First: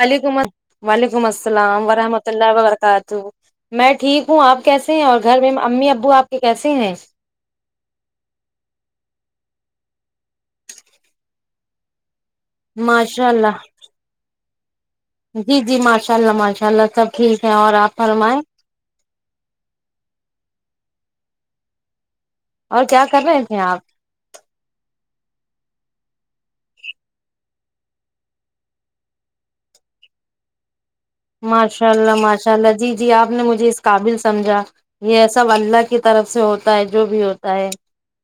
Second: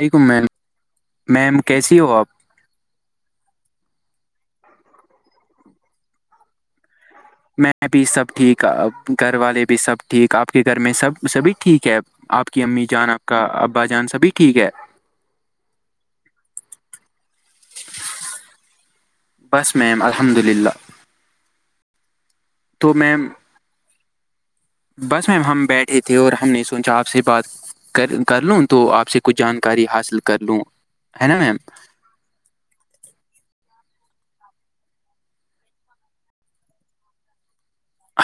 وعلیکم ال وعلیکم میم السلام کیسی ہو ورحمۃ آپ اللہ وبرکاتہ میں ٹھیک ہوں آپ کیسے ہیں اور گھر میں امی ابو آپ کے کیسے ہیں میں بھی سب ٹھیک گھر والے بھی سب ٹھیک آپ کے گھر میں سب سبھی ٹھیک ہے آپ کی امی جان آپ ماشاء کا اللہ ابا جان سبھی ٹھیک ہے جی جی ماشاء اللہ ماشاء اللہ سب ٹھیک ہے اور آپ فرمائیں بس میم الحمد للہ اور تو کیا کر میم رہے تھے آپ بس میم ہم بیٹھے تھے اور ہم نے سوچا آپ سے بات کر کر لوں تو آپ سے کچھ جانکاری حاصل کر لوں ہے نا میم ماشاء اللہ ماشاء اللہ جی جی آپ نے مجھے اس قابل سمجھا یہ سب اللہ کی طرف سے ہوتا ہے جو بھی ہوتا ہے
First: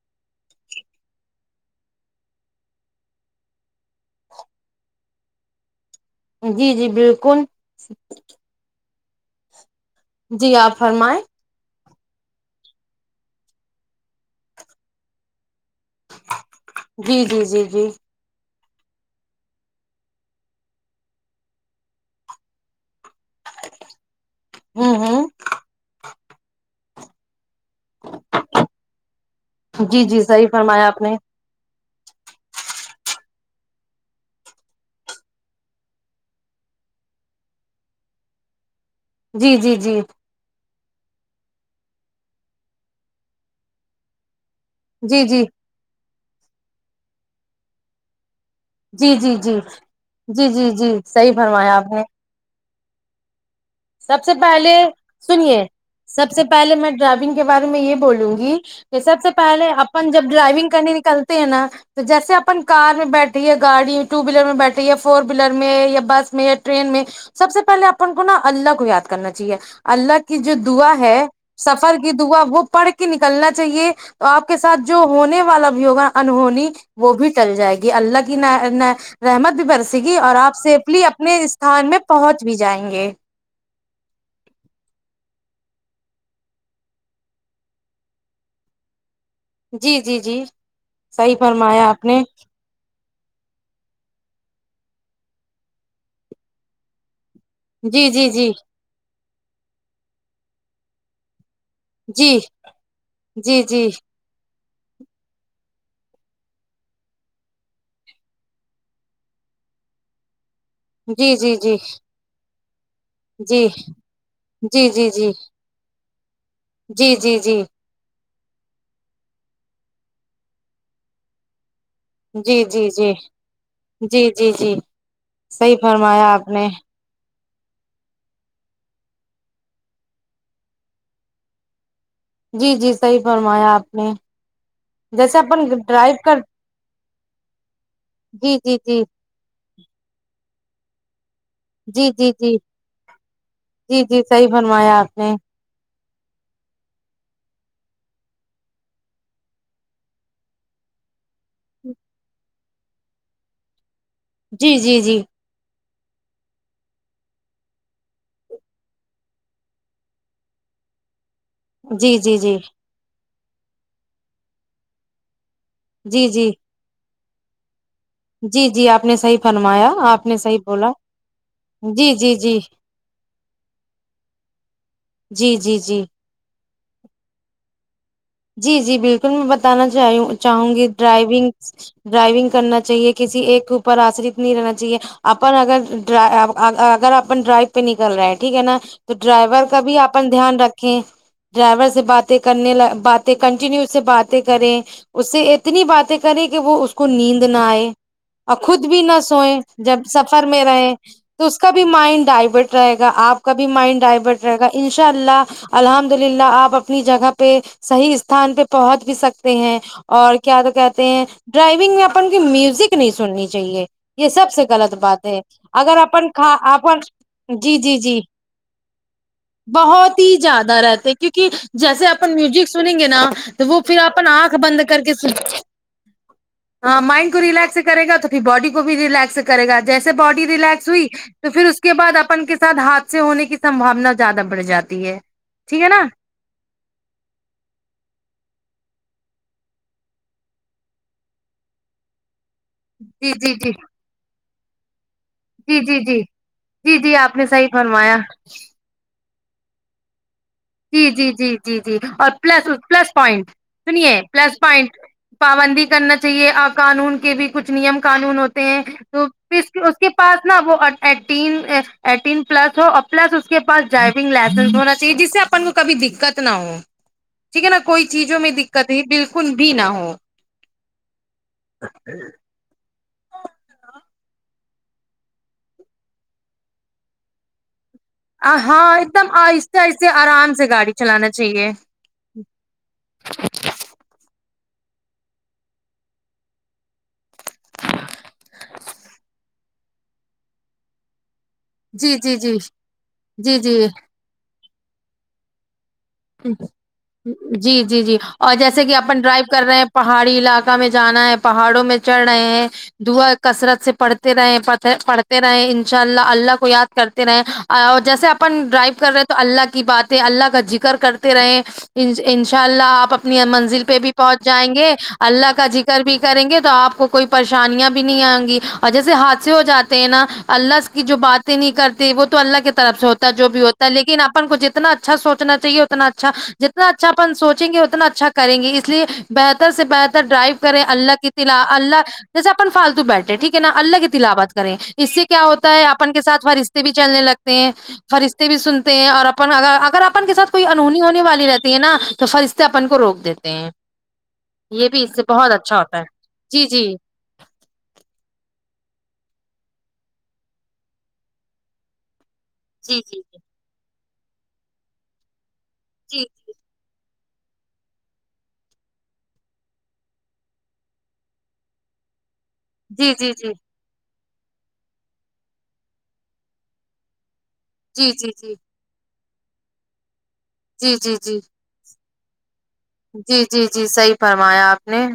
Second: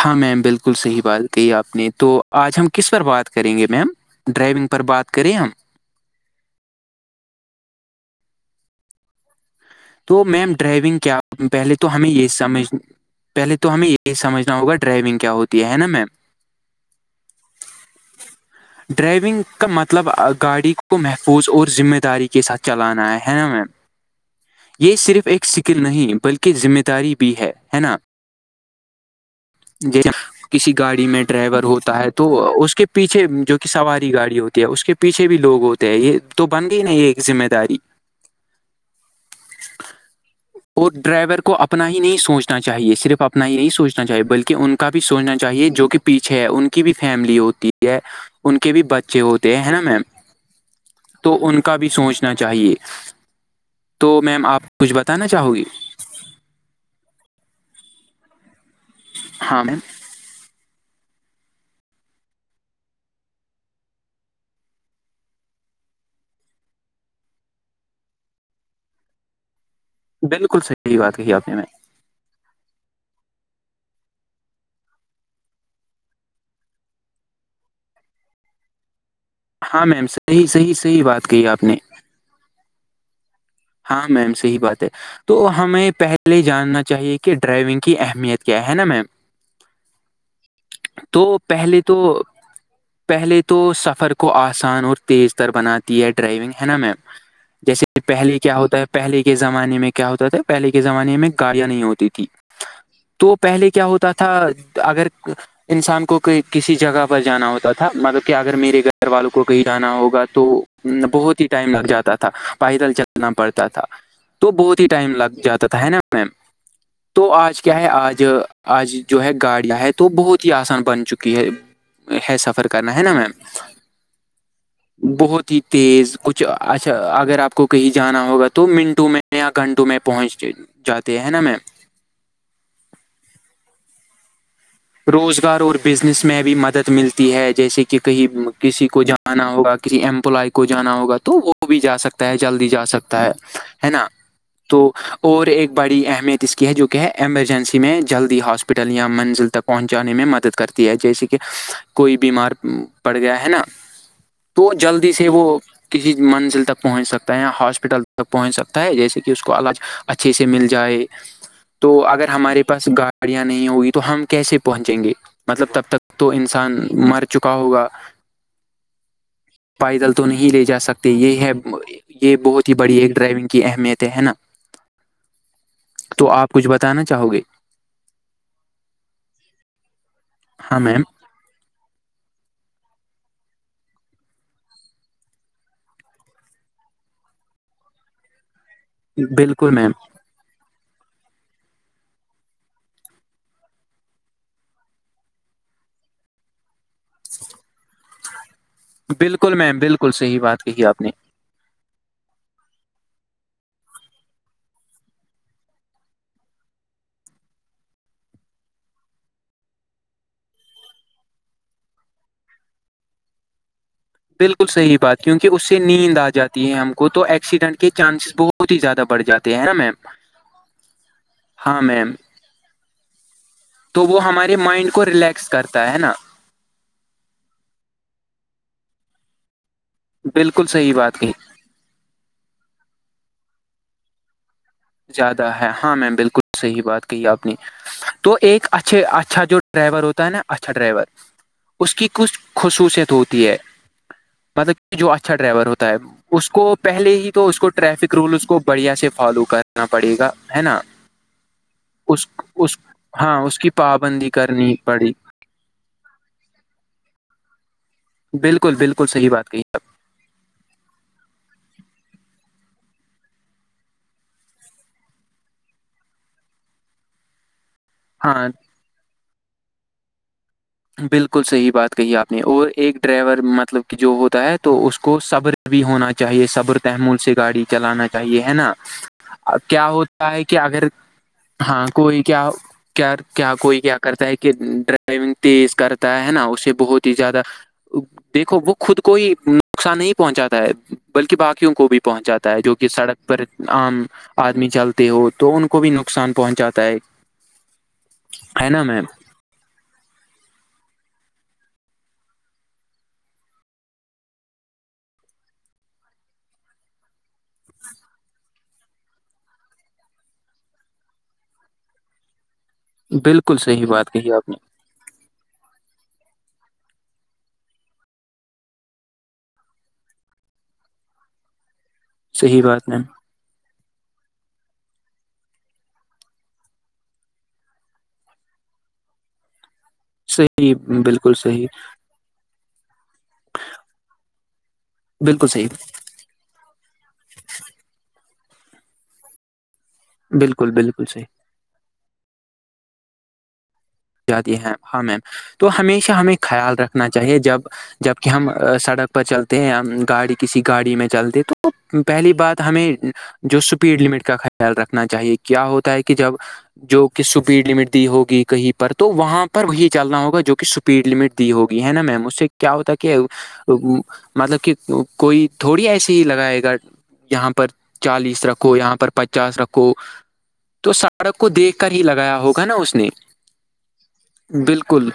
ہاں میم بالکل صحیح بات کہی آپ نے تو آج ہم کس پرار بات کریں گے میم ڈرائیونگ پر بات کریں ہم جی جی بالکل تو میم جی آپ ڈرائیونگ کیا فرمائیں پہلے تو ہمیں یہ سمجھ پہلے تو ہمیں یہ سمجھنا ہوگا ڈرائیونگ کیا ہوتی کیا ہے نا میں جی جی جی جی ڈرائیونگ کا مطلب گاڑی کو محفوظ اور ذمہ داری کے ساتھ چلانا ہے نا میم [inaudible] یہ صرف ایک سکل نہیں بلکہ ذمہ داری بھی ہے ہے نا جی ج جی صحیح کسی فرمایا آپ گاڑی نے میں ڈرائیور ہوتا ہے تو اس کے پیچھے جو کہ سواری گاڑی ہوتی ہے اس کے پیچھے بھی لوگ ہوتے یہ تو بن گئی ہی نا یہ ایک ذمہ داری جی جی جی اور ڈرائیور کو اپنا ہی نہیں سوچنا چاہیے صرف اپنا ہی نہیں سوچنا چاہیے بلکہ ان کا بھی جی سوچنا جی چاہیے جو کہ پیچھے ہے ان کی بھی فیملی ہوتی ہے ان کے بھی جی بچے جی ہوتے جی ہیں ہے نا میم جی جی جی صحیح تو ان کا فرمایا آپ بھی نے سوچنا چاہیے سب تو سے میم آپ پہلے کچھ بتانا چاہو گی سنیے سب سے پہلے میں ڈرائیونگ کے بارے میں یہ بولوں گی کہ سب سے ہاں پہلے میم اب پن جب ڈرائائیوونگ کرنے نکلتے ہیں نا تو جیسے اپن کار میں بیٹھے یا گاڑی ٹو ویلر میں بیٹھے یا فور ویلر میں یا بس میں یا ٹرین میں سب سے پہلے اپن کو نا اللہ کو یاد کرنا چاہیے اللہ کی جو بالکل دعا صحیح بات ہے کہی آپ نے میم سب سے فر کی دا وہ پڑھ کے نکلنا چاہیے تو آپ کے ساتھ جو ہونے والا بھی ہوگا انہونی وہ بھی چل جائے گی اللہ کی ن رحمت بھی ہاں برسے میم گی اور صحیح آپ صحیح صحیح سیفلی بات اپنے کہی آپ نے استھان میں پہنچ بھی جائیں گے ہاں میم صحیح بات ہے تو ہمیں پہلے جاننا چاہیے کہ ڈرائیونگ کی اہمیت کیا ہے نا میم جی جی جی تو صحیح پہلے فرمایا تو آپ نے پہلے تو سفر کو آسان اور تیز تر بناتی ہے ڈرائیونگ ہے نا میم جیسے جی جی پہلے جی کیا ہوتا ہے پہلے کے زمانے میں کیا ہوتا تھا پہلے کے زمانے میں گاڑیاں نہیں ہوتی تھی جی تو جی پہلے کیا جی ہوتا تھا اگر انسان کو کہ کسی جگہ پر جانا ہوتا تھا مطلب کہ اگر میرے گھر والوں کو کہیں جانا ہوگا تو جی بہت ہی جی ٹائم جی لگ جاتا تھا پائیدل چل نا پڑتا جی تھا تو بہت ہی جی جی جی ٹائم لگ جاتا تھا نا میم جی جی تو جی آج کیا ہے آج آج جو ہے گاڑیاں ہے تو بہت ہی آسان بن چکی ہے ہے جی سفر جی کرنا ہے نا جی م جی جی جی بہت ہی صحیح تیز فرمایا کچھ آپ نے اچھا اگر آپ کو کہیں جانا ہوگا تو منٹوں میں یا گھنٹوں میں پہنچ جاتے ہیں ہے نا میم جی جی صحیح فرمایا آپ نے جیسے روزگار اپن اور ڈرائیو بزنس کر میں بھی مدد ملتی ہے جیسے کہ کہیں جی جی کسی کو جی جان آنا ہوگا کسی امپلائی کو جانا ہوگا تو وہ وہ بھی جا جی سکتا جی ہے جی جلدی جا سکتا ہے ہے جی نا جی صحیح تو فرمایا آپ نے اور ایک بڑی اہمیت اس کی ہے جو کہ ہے ایمرجنسی میں جلدی ہاسپٹل یا منزل تک پہنچانے میں مدد کرتی ہے جیسے کہ کوئی بیمار پڑ گیا ہے نا تو جی جی جلدی جی سے وہ کسی منزل تک پہنچ سکتا ہے ہاسپٹل تک پہنچ سکتا ہے جیسے کہ اس کو علاج اچھے سے مل جائے تو جی اگر جی جی ہمارے پاس گاڑیاں نہیں ہوگی تو ہم کیسے پہنچیں گے مطلب تب تک جی تو جی انسان مر چکا ہوگا جی جی آپ نے صحیح فرمایا پائیدل تو آپ نے نہیں صحیح لے جا بولا سکتے یہ ہے جی جی یہ جی بہت ہی بڑی ایک ڈرائیونگ کی اہمیتیں ہے نا جی جی جی تو آپ کچھ بتانا چاہو گے جی جی بالکل میں بتانا چاہ چاہوں ہاں گی میم ڈرائیونگ ڈرائیونگ کرنا چاہیے کسی ایک اوپر آشرت نہیں رہنا چاہیے اپن اگر اگر اپن ڈرائیو پہ نکل رہا ہے ٹھیک ہے نا تو ڈرائیور بالکل کا میم بھی اپپن دھیان رکھیں ڈرائیور سے باتیں کرنے ل بات تو کنٹینیو سے سے باتیں کریں اس سے اتنی باتیں کریں کہ وہ اس کو نیند نہ آئے اور خود بھی نہ بالکل سوئیں میم جب بالکل صحیح سفر بات میں کہی رہیں آپ نے تو اس کا بھی مائنڈ ڈائورٹ رہے گا آپ کا بھی مائنڈ ڈائیورٹ رہے گا ان شاء اللہ الحمد للہ آپ اپنی جگہ پہ صحیح استھان پہ پہنچ بھی سکتے ہیں اور کیا تو کہتے ہیں ڈرائیونگ میں اپ کی میوزک نہیں سننی چاہیے یہ سب سے بالکل غلط صحیح بات ہے کیونکہ اس سے اگر نیند آ اپن کا جاتی ہے ہم اپن کو تو جی ایکسیڈنٹ کے جی جی چانسز بہت ہی زیادہ بڑھ جاتے ہیں نا میم بہت ہی زیادہ رہتے کیونکہ ہاں جیسے میم اپن میوزک سن سنیں گے نا تو وہ پھر اپن آنکھ ہمارے بند مائنڈ کر کو کے سن ریلیکس [unintelligible] کرتا ہے نا ہاں مائنڈ کو ریلیکس سے کر گا تو پھر باڈی کو بھی ریلیکس کرے گا جیسے باڈی بالکل ریلیکس صحیح ہوئی بات کہی تو پھر اس کے اس کے بعد اپن کے سھ حادث ہونے کی سبھانا زیادہ بڑھ جاتی ہے زیادہ ہے ٹھیک ہاں نا میں بالکل صحیح بات کہ آپ نے تو ایک اچھے اچھا جو ڈرائیور ہوتا ہے نا اچھا ڈرائیور اس کی کچھ خصوصیت جی ہوتی جی ہے جی پت [unintelligible] اور یہ جو اچھا ڈرائیور جی ہوتا ہے جی جی اس کو جی جی پہلے ہی آپ نے تو اس صحیح کو ٹریفک فرمایا رول اس کو بڑھیا سے نہ پڑے گا [unintelligible] جی جی جی جی جی اس اور پلس اس پلس ہاں پوائنٹ اس کی سنیے پابندی پلس کرنی پوائنٹ پڑی پابندی کرنا چاہیے قانون کے بھی کچھ نیم قانون ہوتے بالکل ہیں بالکل تو صحیح بات کہی اس کے پاس نا وہ ایٹین ایٹین پلس ہو اور پلس اس کے پاس جائ لن ہو چاہے جس سے کو کبھی دقت نہ ہو ٹھیک ہے نا کوئی چیز ہو ہاں کبھی بالکل بھی نہ ہو [unintelligible] بالکل صحیح بات کہی آپ نے اور ایک ڈرائیور مطلب کہ جو ہوتا ہے تو اس کو صبر بھی ہونا چاہیے صبر تحمل سے گاڑی چلانا چاہیے ہے نا ہاں ایک دم آہستہ کیا آہستہ ہوتا ہے آرام کہ سے اگر گاڑی چلانا چاہیے ہاں کوئی کیا کیا کیا کوئی کیا کرتا ہے کہ ڈرائیونگ تیز کرتا ہے نا اسے بہت ہی زیادہ دیکھو وہ خود کوئی نقصان نہیں پہنچاتا ہے بلکہ باقیوں کو بھی جی پہنچ جی جاتا جی ہے جو کہ سڑک پر جی جی عام آدمی چلتے ہو تو ان کو بھی نقصان پہنچاتا ہے جی جی جی اور ہے نا جیسے کہ میم اپن ڈرائیو کر رہے ہیں پہاڑی علاقہ میں جانا ہے پہاڑوں میں چڑھ رہے ہیں دعا کثرت سے پڑھتے رہے پڑھتے رہے ان شاء اللہ اللہ کو یاد کرتے رہے جیسے اپن ڈرائیو کر رہے ہیں تو اللہ کی بات ہے اللہ کا جی کرتے رہے انشاء اللہ آپ اپنی بالکل منزل صحیح پہ بات بھی کہی پہنچ آپ نے جائیں گے اللہ کا ذکر بھی کریں گے تو آپ کو کوئی پریشانیاں بھی نہیں آئیں گی اور جیسے حادثے ہو جاتے ہیں نا اللہ کی جو باتیں نہیں کرتے وہ تو صحیح اللہ کی بات طرف میم سے ہوتا ہے جو بھی ہوتا ہے لیکن اپن کو جتنا اچھا سوچ نا چاہیے اتنا اچھا جتنا اچھا اپن سوچیں گے اتنا اچھا کریں گے اس لیے بہتر سے بہتر ڈرائیو صحیح کریں اللہ کی بالکل تلا صحیح اللہ جیسے اپن فالتو بیٹھے ٹھیک ہے نا اللہ کی تلاحبات کریں اس سے کیا بالکل صحیح ہوتا ہے آپ اپن کے ساتھ فرشتے بھی چلنے لگتے ہیں فرشتے بھی سنتے ہیں اور اپن ا اگر اپن کے ساتھ کوئی بالکل انہونی بالکل صحیح ہونے والی رہتی ہے نا تو فرستے اپن کو روک دیتے ہیں جاتی ہیں یہ ہاں بھی اس میم سے بہت تو اچھا ہوتا ہے ہمیشہ ہمیں جی خیال جی رکھنا چاہیے جب جبک ہم سڑک پر چلتے ہیں گاڑی کسی گاڑی میں چلتے تو پہلی بات ہمیں جی جی جو سپیڈ لمٹ کا خیال رکھنا چاہیے کیا ہوتا ہے کہ جی جب جو کہ سپیڈ لمٹ دی ہوگی کہیں تو وہاں پر یہ چلنا ہوگا جو کہ سپیڈ لمٹ دی ہوگی ہے نا میم اس سے کیا ہوتا جی کہ جی جی مطلب کہ کوئی تھوڑی ایسی ہی لگائے گا یہاں پر جی جی چالیس جی رکھو یہاں پر چاس رکھو تو جی جی سڑک کو جی دیکھ کر ہی لگایا ہوگا نا اس نے جی جی جی صحیح فرمایا آپ نے بالکل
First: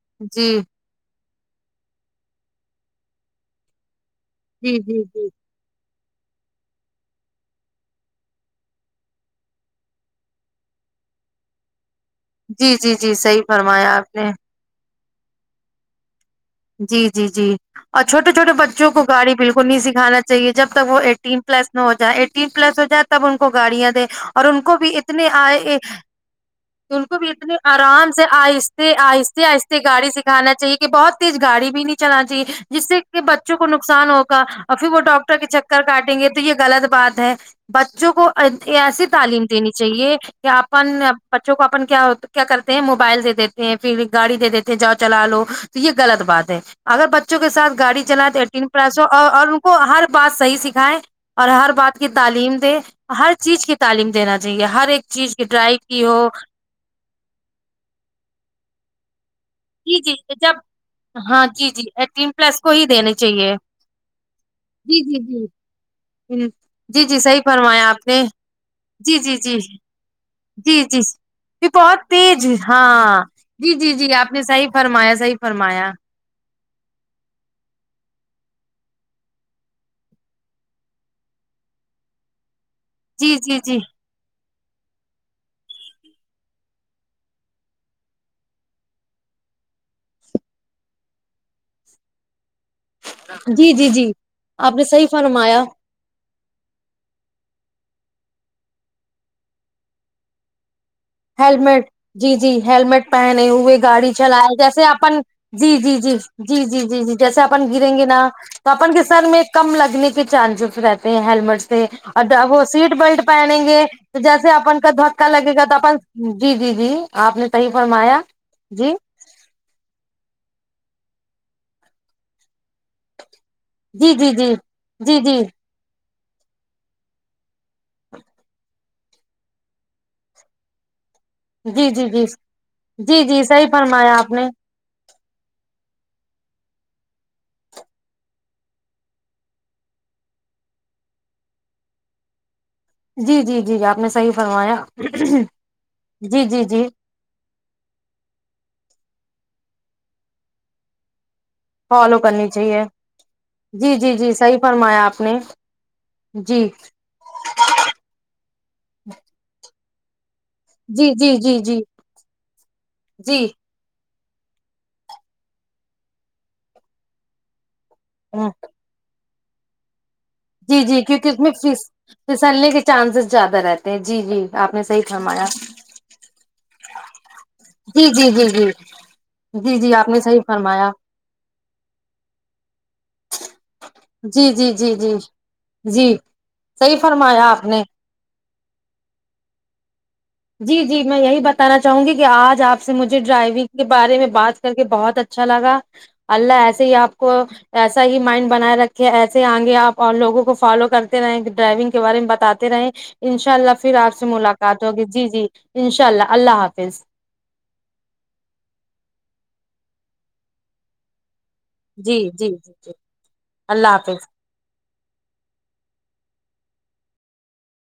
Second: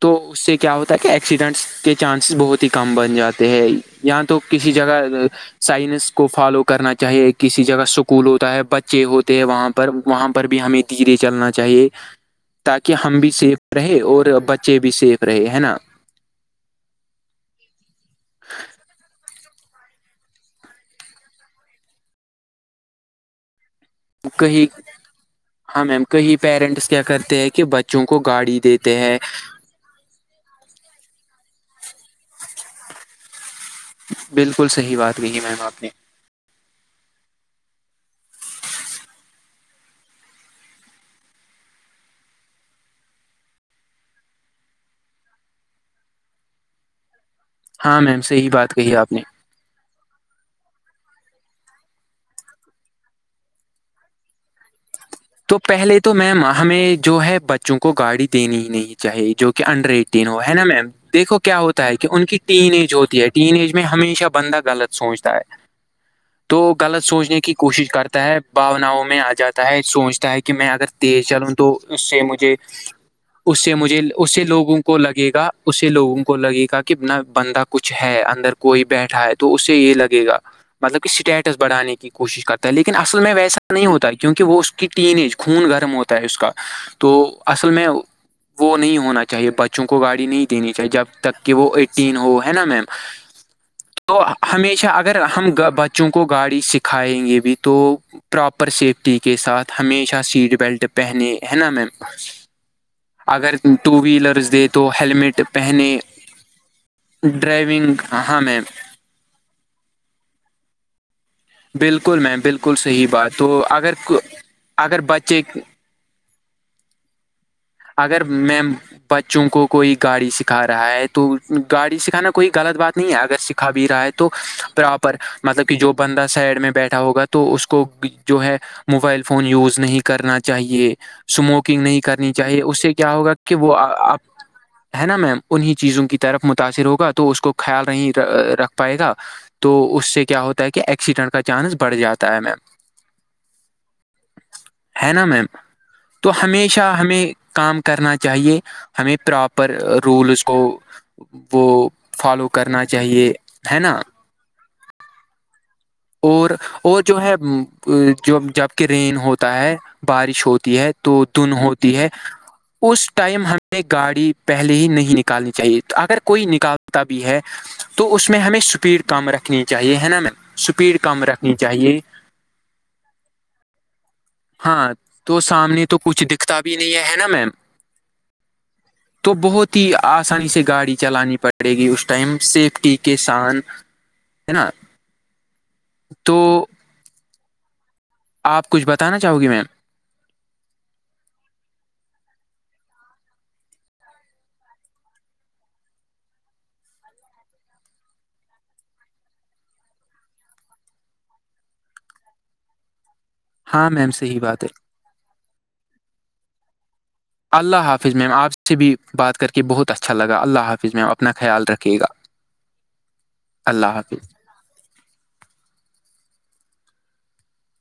تو اس جی سے کیا ہو ت کہ ایکسیڈنٹس کے چانسز بہت ہی کم بن جاتے ہیں یا تو کسی جی جگہ جی جی سائنس کو فالو کرنا چاہیے کسی جگہ اسکول ہوتا ہے بچے ہوتے ہیں وہاں پر وہاں پر بھی ہمیں دھیرے چلنا چاہیے جی تاکہ جی جی ہم بھی صحیح سیف فرمایا رہے آپ نے اور بچے بھی سیف رہے ہے نا جی جی جی اورھوٹے چھٹے بچوں کو گاڑی بالکل نہیں سکھانا چاہے جب تک وہ ایٹین پلس نہ ہو جائے ایٹین پلس ہو جائے تو تب ان کو گاڑیاں د اور ان کہیں کو بھی اتنے آئے ہاں میم کہیں پیرنٹس کیا ان کو بھی کرتے ہیں اتنے کہ بچوں آرام کو سے آئے گاڑی دیتے ہیں آہستتے آہستتے گاڑی سکھانا چاہیے کہ بہت تیز گاڑی بھی نہیں چلانا چاہیے جس سے کہ بچوں کو نقصان ہوگا بالکل اور پھر صحیح وہ بات ڈاکٹر کہی کے میم چکر آپ نے کاٹیں گے تو یہ غلط بات ہے بچوں کو ایسی تعلیم دینی چاہیے کیا اپن بچوں کو اپن کیا کیا کرتے ہیں موبائل دے دیتے ہیں پھر گاڑی دے دیتے جاؤ چلا لو تو یہ غلط بات ہے اگر بچوں کے ساتھ ہاں گاڑی میم چلائے تو صحیح ایٹین بات کہی پلاس ہو آپ نے اور ان کو ہر بات صحیح سکھائے اور ہر بات کی تعلیم دے ہر چیز کی تعلیم دینا چاہیے ہر ایک چیز کی تو ٹرائی پہلے کی تو ہو میم ہمیں جو ہے بچوں کو گاڑی دینی ہی نہیں تھی چاہیے جو کہ انڈر جی جی ایٹین ہو ہے جب نا میم دیکھو ہاں کیا جی جی ہوتا ہے کہ ان ایٹین کی پلس کو ین ہی ایج دینے ہوتی ہے چاہیے ین ایج میں ہمیشہ بند غلط جی جی سوچتا ہے جی تو غلط جی جی صحیح سوچنے کی کوشش فرمایا آپ نے کرتا ہے باناؤں میں جی آ جی جی جاتا ہے سوچ ہے کہ میں جی اگر جی تیز چلوں یہ تو اس بہت سے تیز مجھے ہاں اس سے جی جی مجھے اس جی آپ اس نے سے صحیح لوگوں کو فرمایا لگے صحیح گا اسے فرمایا لوگوں کو لگے گا کہ نہ بندہ کچھ ہے اندر کوئی بیٹھا ہے تو اس سے یہ لگے گا مطلب کہ اسٹیٹس بڑھانے کی کوشش کرتا ہے لیکن اصل میں جی جی ویسا جی نہیں ہوتا ہے کیونکہ وہ اس کہ ین ایج خون گرم ہوتا ہے اس کا تو اصل میں وہ نہیں ہونا چاہیے بچوں کو گاڑی نہیں دینی چاہیے جب تک کہ وہ ایٹین ہو ہے نا میم جی جی جی تو آپ نے ہمیشہ صحیح اگر ہم فرمایا بچ بچوں کو گاڑی سکھائیں گے بھی تو پراپر سیفٹی کے ساتھ ہمیشہ سیٹ بیلٹ پہنے ہے نا میم ہیللمٹ جی جی ہیللمٹ پہنے اگر ہوئے ٹو گاڑی ویلرز چلائے دے جیسے تو اپن ہیلمٹ جی جی پہنے جی جی جی جی جی جیسے اپن گریں ڈرائیونگ گے نا ہاں میم تو اپن کے سر میں کم لگنے کے چانسز رہتے ہیں ہیللمٹ بالکل اور میم وہ بالکل سیٹ صحیح بیلٹ بات پہنیں تو گے اگر تو جیسے اپن کا اگر دھککا بچے لگے گا تو اپن جی جی جی آپ نے صحیح فرمایا اگر میم جی بچوں کو کوئی گاڑی سکھا رہا ہے تو گاڑی سکھانا کوئی غلط بات نہیں ہے اگر کھا بھی رہا ہے جی تو جی جی پراپر جی جی مطلب کہ جو بندہ سائڈ میں بیٹھا ہوگا تو اس کو جو ہے موبائل فون یوز نہیں کرنا چاہیے اسموکنگ جی نہیں جی جی کرنی چاہیے اس سے کیا جی ہوگا جی کہ صحیح فرمایا آپ نے وہپ ہے نا میم انہیں چیزوں کی طرف متاثر ہوگا تو اس کو خیال نہیں رکھ پائے گا تو اس سے کیا ہوتا ہے کہ ایکسیڈنٹ کا چانس بڑھ جاتا ہے میم جی جی جی جی آپ نے صحیح فرمایا ہے نا میم تو جی جی جی ہمیشہ ہمیں کام کرنا چاہیے ہمیں پراپر رولس کو وہ فالو کرنا چاہیے ہے جی نا جی جی صحیح فرمایا آپ نے اور جی اور جو ہے جبک رین ہوتا ہے بارش ہوتی ہے جی تو جی جی دن جی ہوتی ہے اس ٹائم جی ہمیں اپ گاڑی پہلے ہی نہیں نکالنی چاہیے اگر کوئی نکالتا بھی ہے تو اس میں ہمیں اسپیڈ کم رکھنی چاہیے ہے نا میم جی اسپیڈ جی کم کیونکہ اس میں رکھنی فس چاہیے پھسلنے کے چانسز زیادہ رہتے ہیں جی جی آپ نے ہاں صحیح تو فرمایا سامنے تو کچھ دکھتا بھی نہیں ہے ہے نا میم جی جی جی جی تو بہت جی ہی جی آپ نے صحیح آسانی سے فرمایا گاڑی چلانی پڑی پڑے گی اس ٹائم سیفٹی کے سان جی ہے نا جی جی جی جی تو صحیح فرمایا آپ نے آپ کچھ بتانا چاہو گی میم جی جی میں یہی بتانا چاہوں گی کہ آج آپ سے مجھے ڈرائیونگ کے بارے میں بات کر کے بہت اچھا لگا اللہ ایسے ہی آپ کو ایسا ہی مائنڈ بنائے رکھے ایسے آئ گے آپ اور لوگوں کو فالو کرتے رہ ڈرائیونگ کے بارے میں بتاتے رہے ان شاء اللہ ہاں پھر میم آپ سے صحیح بات ہے ملاقات ہوگی جی جی ان شاء اللہ اللہ حافظ اللہ حافظ میم آپ سے بھی بات کر کے بہت اچھا لگا اللہ حافظ میم اپنا خیال رکھ جی جی جی جی اللہ حافظ